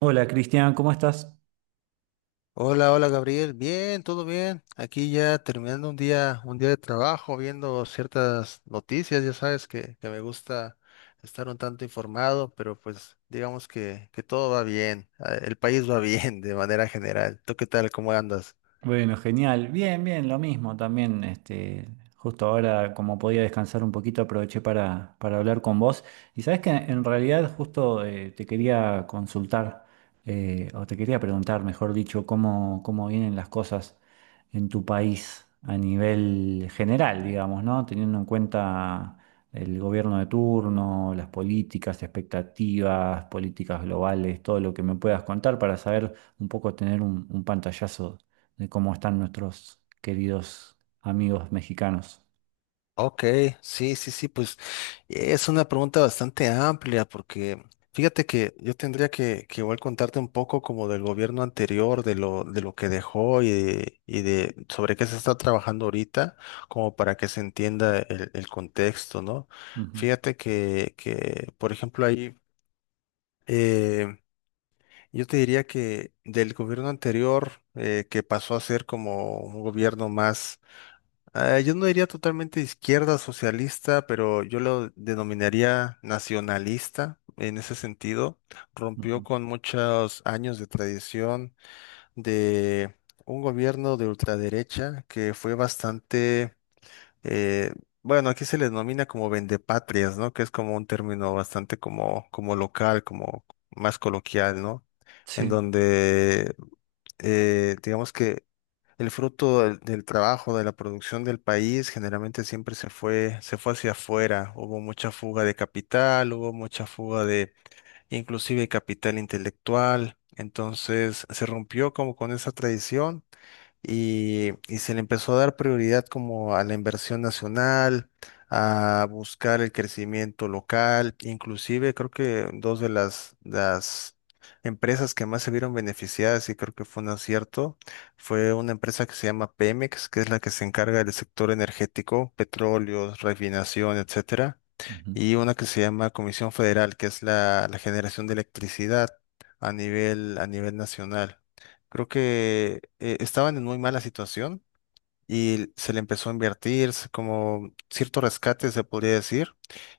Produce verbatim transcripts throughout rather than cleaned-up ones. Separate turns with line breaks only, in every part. Hola Cristian, ¿cómo estás?
Hola, hola Gabriel, bien, todo bien. Aquí ya terminando un día, un día de trabajo, viendo ciertas noticias, ya sabes que, que me gusta estar un tanto informado, pero pues digamos que, que todo va bien, eh, el país va bien de manera general. ¿Tú qué tal? ¿Cómo andas?
Bueno, genial. Bien, bien, lo mismo también. Este, justo ahora, como podía descansar un poquito, aproveché para, para hablar con vos. Y sabes que en realidad justo eh, te quería consultar, eh, o te quería preguntar, mejor dicho, cómo, cómo vienen las cosas en tu país a nivel general, digamos, ¿no? Teniendo en cuenta el gobierno de turno, las políticas, expectativas, políticas globales, todo lo que me puedas contar para saber un poco, tener un un pantallazo de cómo están nuestros queridos amigos mexicanos.
Ok, sí, sí, sí, pues es una pregunta bastante amplia porque fíjate que yo tendría que, que igual contarte un poco como del gobierno anterior, de lo, de lo que dejó y de, y de sobre qué se está trabajando ahorita, como para que se entienda el, el contexto, ¿no?
Ujú,
Fíjate que, que, por ejemplo, ahí eh, yo te diría que del gobierno anterior, eh, que pasó a ser como un gobierno más, eh, yo no diría totalmente izquierda socialista, pero yo lo denominaría nacionalista en ese sentido. Rompió
ujú.
con muchos años de tradición de un gobierno de ultraderecha que fue bastante, eh, bueno, aquí se le denomina como vendepatrias, ¿no? Que es como un término bastante como, como local, como más coloquial, ¿no? En
Sí.
donde, eh, digamos que el fruto del, del trabajo, de la producción del país, generalmente siempre se fue, se fue hacia afuera. Hubo mucha fuga de capital, hubo mucha fuga de, inclusive capital intelectual. Entonces se rompió como con esa tradición y, y se le empezó a dar prioridad como a la inversión nacional, a buscar el crecimiento local. Inclusive creo que dos de las, las empresas que más se vieron beneficiadas, y creo que fue un acierto, fue una empresa que se llama Pemex, que es la que se encarga del sector energético, petróleo, refinación, etcétera,
Ujú.
y una que se llama Comisión Federal, que es la, la generación de electricidad a nivel, a nivel nacional. Creo que, eh, estaban en muy mala situación y se le empezó a invertir se- como cierto rescate, se podría decir,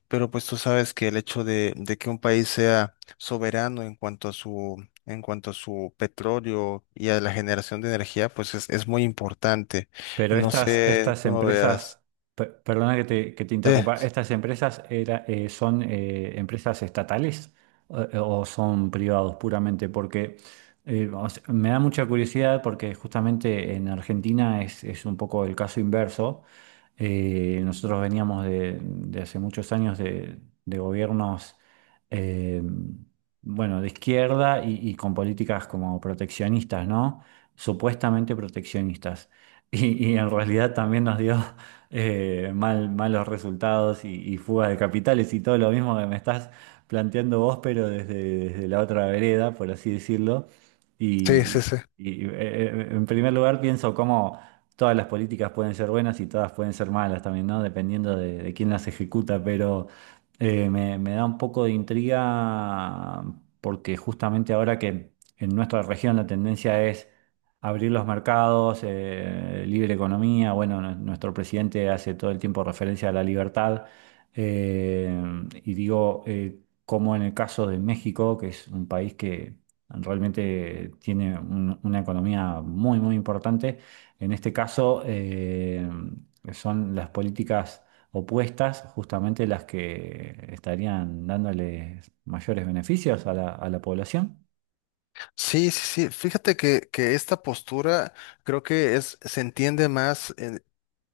pero pues tú sabes que el hecho de, de que un país sea soberano en cuanto a su, en cuanto a su petróleo y a la generación de energía, pues es, es muy importante.
Pero
No
estas,
sé
estas
cómo veas.
empresas, per- perdona que te, que te
Sí,
interrumpa, ¿estas empresas era, eh, son eh, empresas estatales eh, o, son privados puramente? Porque eh, o sea, me da mucha curiosidad porque justamente en Argentina es, es un poco el caso inverso. Eh, nosotros veníamos de, de hace muchos años de, de gobiernos eh, bueno, de izquierda y, y con políticas como proteccionistas, ¿no? Supuestamente proteccionistas. Y, y en realidad también nos dio eh, mal, malos resultados y, y fuga de capitales y todo lo mismo que me estás planteando vos, pero desde, desde la otra vereda, por así decirlo.
sí, sí.
Y,
Sí.
y, eh, eh, en primer lugar pienso cómo todas las políticas pueden ser buenas y todas pueden ser malas también, ¿no? Dependiendo de, de quién las ejecuta, pero eh, me, me da un poco de intriga porque justamente ahora que en nuestra región la tendencia es abrir los mercados, eh, libre economía. Bueno, nue- nuestro presidente hace todo el tiempo referencia a la libertad. eh, y digo, eh, como en el caso de México, que es un país que realmente tiene un- una economía muy, muy importante, en este caso eh, son las políticas opuestas justamente las que estarían dándoles mayores beneficios a la, a la población.
Sí, sí, sí. Fíjate que, que esta postura creo que es, se entiende más en-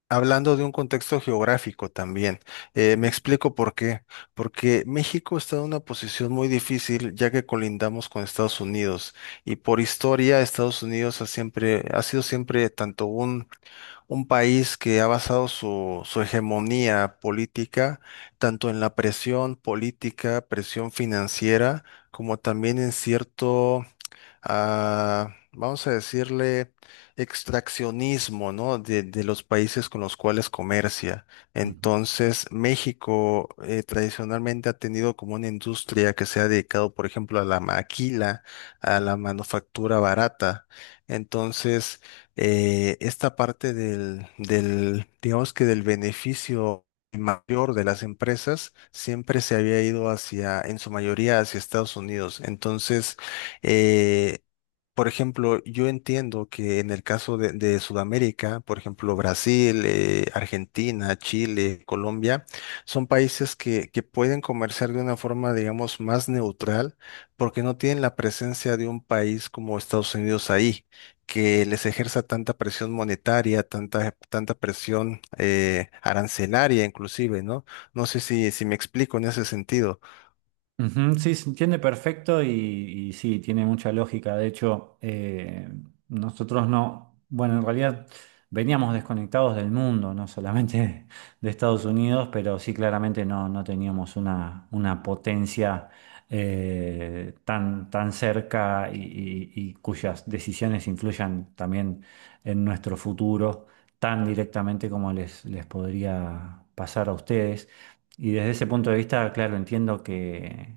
hablando de un contexto geográfico también. Eh, me
Ujú,
explico por qué. Porque México está en una posición muy difícil ya que colindamos con Estados Unidos, y por historia Estados Unidos ha siempre, ha sido siempre tanto un, un país que ha basado su, su hegemonía política tanto en la presión política, presión financiera, como también en cierto, ah, vamos a decirle, extraccionismo, ¿no? De, de los países con los cuales comercia.
ujú.
Entonces, México, eh, tradicionalmente ha tenido como una industria que se ha dedicado, por ejemplo, a la maquila, a la manufactura barata. Entonces, eh, esta parte del, del, digamos que del beneficio mayor de las empresas siempre se había ido hacia, en su mayoría, hacia Estados Unidos. Entonces, eh, por ejemplo, yo entiendo que en el caso de, de Sudamérica, por ejemplo, Brasil, eh, Argentina, Chile, Colombia, son países que, que pueden comerciar de una forma, digamos, más neutral, porque no tienen la presencia de un país como Estados Unidos ahí, que les ejerza tanta presión monetaria, tanta, tanta presión, eh, arancelaria inclusive, ¿no? No sé si, si me explico en ese sentido.
Ujú. Sí, se entiende perfecto y, y sí, tiene mucha lógica. De hecho, eh, nosotros no, bueno, en realidad veníamos desconectados del mundo, no solamente de Estados Unidos, pero sí claramente no, no teníamos una, una potencia eh, tan, tan cerca y, y- y cuyas decisiones influyan también en nuestro futuro tan directamente como les, les podría pasar a ustedes. Y desde ese punto de vista, claro, entiendo que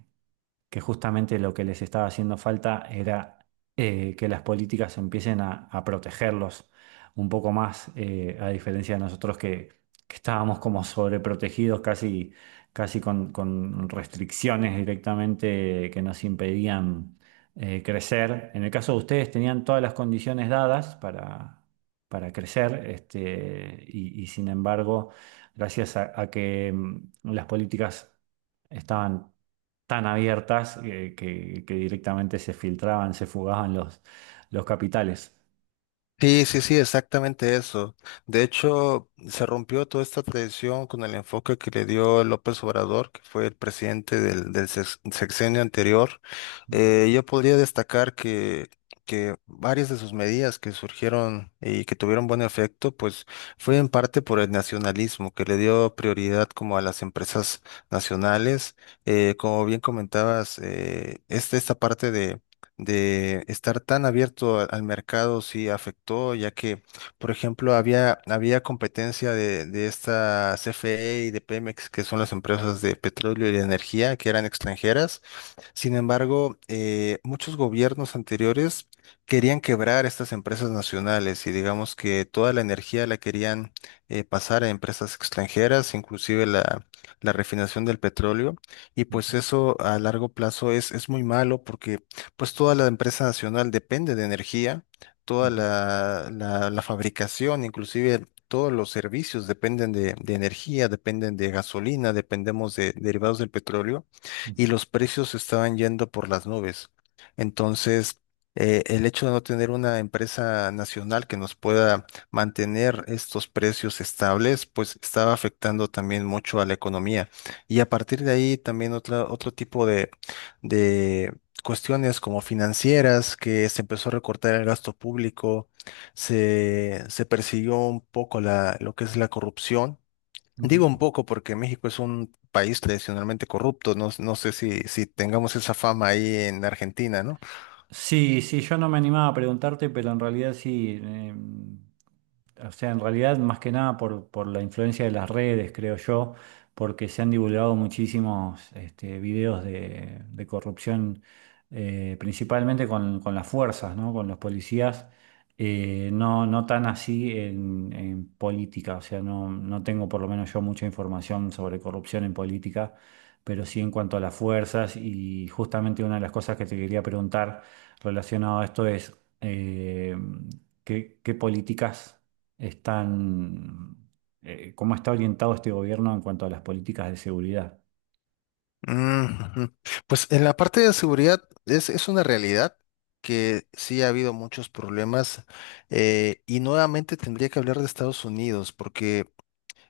que justamente lo que les estaba haciendo falta era eh, que las políticas empiecen a, a protegerlos un poco más, eh, a diferencia de nosotros que, que estábamos como sobreprotegidos, casi, casi con, con restricciones directamente que nos impedían eh, crecer. En el caso de ustedes tenían todas las condiciones dadas para... para crecer, este, y, y sin embargo, gracias a, a que mm, las políticas estaban tan abiertas eh, que, que directamente se filtraban, se fugaban los, los capitales.
Sí, sí, sí, exactamente eso. De hecho, se rompió toda esta tradición con el enfoque que le dio López Obrador, que fue el presidente del, del sex- sexenio anterior.
Ujú,
Eh, yo podría destacar que, que varias de sus medidas que surgieron y que tuvieron buen efecto, pues fue en parte por el nacionalismo, que le dio prioridad como a las empresas nacionales. Eh, como bien comentabas, eh, esta, esta parte de estar tan abierto a- al mercado sí afectó, ya que, por ejemplo, había, había competencia de, de esta C F E y de Pemex, que son las empresas de petróleo y de energía, que eran extranjeras. Sin embargo, eh, muchos gobiernos anteriores querían quebrar estas empresas nacionales, y digamos que toda la energía la querían, eh, pasar a empresas extranjeras, inclusive la, la refinación del petróleo. Y
ujú,
pues eso a largo plazo es, es muy malo porque pues toda la empresa nacional depende de energía, toda
ujú,
la, la- la fabricación, inclusive. Todos los servicios dependen de, de energía, dependen de gasolina, dependemos de derivados del petróleo,
ujú,
y los precios estaban yendo por las nubes. Entonces, eh, el hecho de no tener una empresa nacional que nos pueda mantener estos precios estables, pues estaba afectando también mucho a la economía. Y a partir de ahí también otra, otro tipo de, de cuestiones como financieras, que se empezó a recortar el gasto público, se, se persiguió un poco la, lo que es la corrupción. Digo
ujú.
un poco porque México es un país tradicionalmente corrupto. No, no sé si, si tengamos esa fama ahí en Argentina, ¿no?
Sí, sí, yo no me animaba a preguntarte, pero en realidad sí. Em, o sea, en realidad más que nada por, por la influencia de las redes, creo yo, porque se han divulgado muchísimos este, videos de, de corrupción, eh, principalmente con, con las fuerzas, ¿no? Con los policías. Eh, no, no tan así en, en política, o sea, no, no tengo por lo menos yo mucha información sobre corrupción en política, pero sí en cuanto a las fuerzas y justamente una de las cosas que te quería preguntar relacionado a esto es eh, ¿qué, ¿qué políticas están, eh, cómo está orientado este gobierno en cuanto a las políticas de seguridad?
Mm, ujú. Pues en la parte de seguridad es, es una realidad que sí ha habido muchos problemas, eh, y nuevamente tendría que hablar de Estados Unidos porque,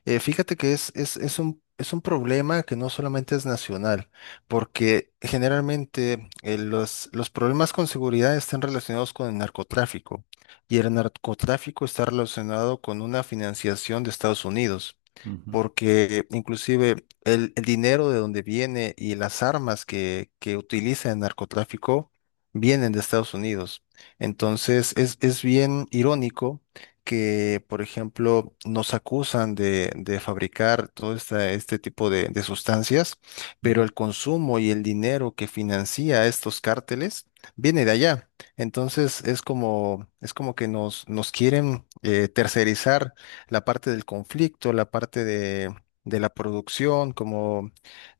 Eh, fíjate que es, es, es un, es un problema que no solamente es nacional, porque generalmente, eh, los, los problemas con seguridad están relacionados con el narcotráfico, y el narcotráfico está relacionado con una financiación de Estados Unidos,
Ujú,
porque inclusive el, el dinero de donde viene y las armas que, que utiliza el narcotráfico vienen de Estados Unidos. Entonces es, es bien irónico que, por ejemplo, nos acusan de, de fabricar todo esta- este tipo de, de sustancias, pero
ujú.
el consumo y el dinero que financia estos cárteles viene de allá. Entonces es como, es como que nos, nos quieren, eh, tercerizar la parte del conflicto, la parte de, de la producción, como,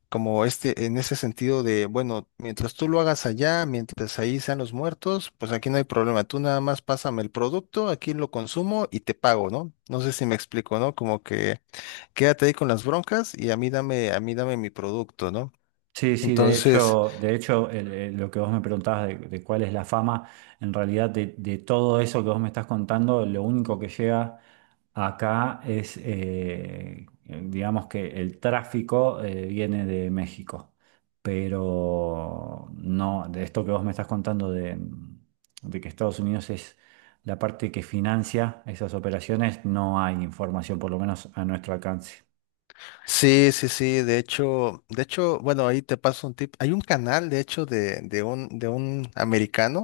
como este, en ese sentido de, bueno, mientras tú lo hagas allá, mientras ahí sean los muertos, pues aquí no hay problema. Tú nada más pásame el producto, aquí lo consumo y te pago, ¿no? No sé si me explico, ¿no? Como que quédate ahí con las broncas, y a mí dame, a mí dame mi producto, ¿no?
Sí, sí, de
Entonces,
hecho, de hecho el- el- lo que vos me preguntabas de, de cuál es la fama, en realidad de, de todo eso que vos me estás contando, lo único que llega acá es, eh, digamos que el tráfico eh, viene de México, pero no, de esto que vos me estás contando de, de que Estados Unidos es la parte que financia esas operaciones, no hay información, por lo menos a nuestro alcance.
sí, sí, sí, de hecho, de hecho, bueno, ahí te paso un tip. Hay un canal, de hecho, de, de un, de un americano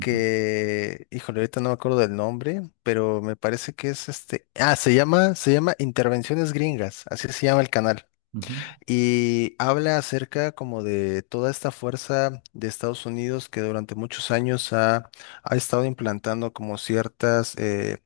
Ujú,
híjole, ahorita no me acuerdo del nombre, pero me parece que es este, ah, se llama, se llama Intervenciones Gringas, así se llama el canal.
ujú,
Y habla acerca como de toda esta fuerza de Estados Unidos que durante muchos años ha, ha estado implantando como ciertas, eh,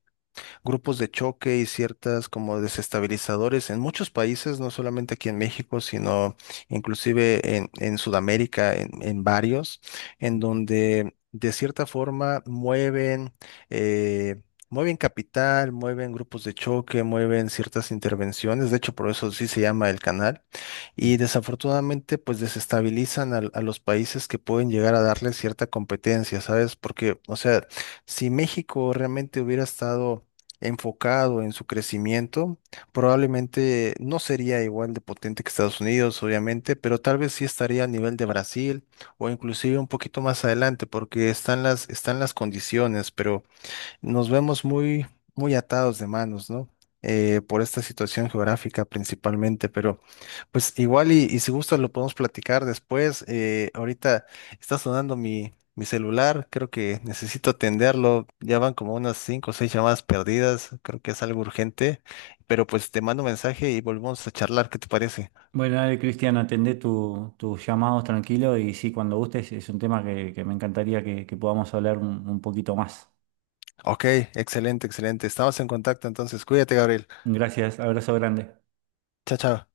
grupos de choque y ciertas como desestabilizadores en muchos países, no solamente aquí en México, sino inclusive en, en Sudamérica, en, en varios, en
ujú,
donde de cierta forma mueven. eh, Mueven capital, mueven grupos de choque, mueven ciertas intervenciones, de hecho por eso sí se llama el canal, y
ujú.
desafortunadamente pues desestabilizan al- a los países que pueden llegar a darle cierta competencia, ¿sabes? Porque, o sea, si México realmente hubiera estado enfocado en su crecimiento, probablemente no sería igual de potente que Estados Unidos, obviamente, pero tal vez sí estaría a nivel de Brasil, o inclusive un poquito más adelante, porque están las, están las condiciones, pero nos vemos muy, muy atados de manos, ¿no? Eh, por esta situación geográfica principalmente, pero pues igual, y, y si gustas lo podemos platicar después. Eh, ahorita está sonando mi, mi celular, creo que necesito atenderlo. Ya van como unas cinco o seis llamadas perdidas, creo que es algo urgente, pero pues te mando mensaje y volvemos a charlar, ¿qué te parece?
Bueno, dale, Cristian, atendé tu- tus llamados tranquilo y sí, cuando gustes, es un tema que, que me encantaría que, que podamos hablar un, un poquito más.
Ok, excelente, excelente. Estamos en contacto entonces, cuídate, Gabriel.
Gracias, abrazo grande.
Chao, chao.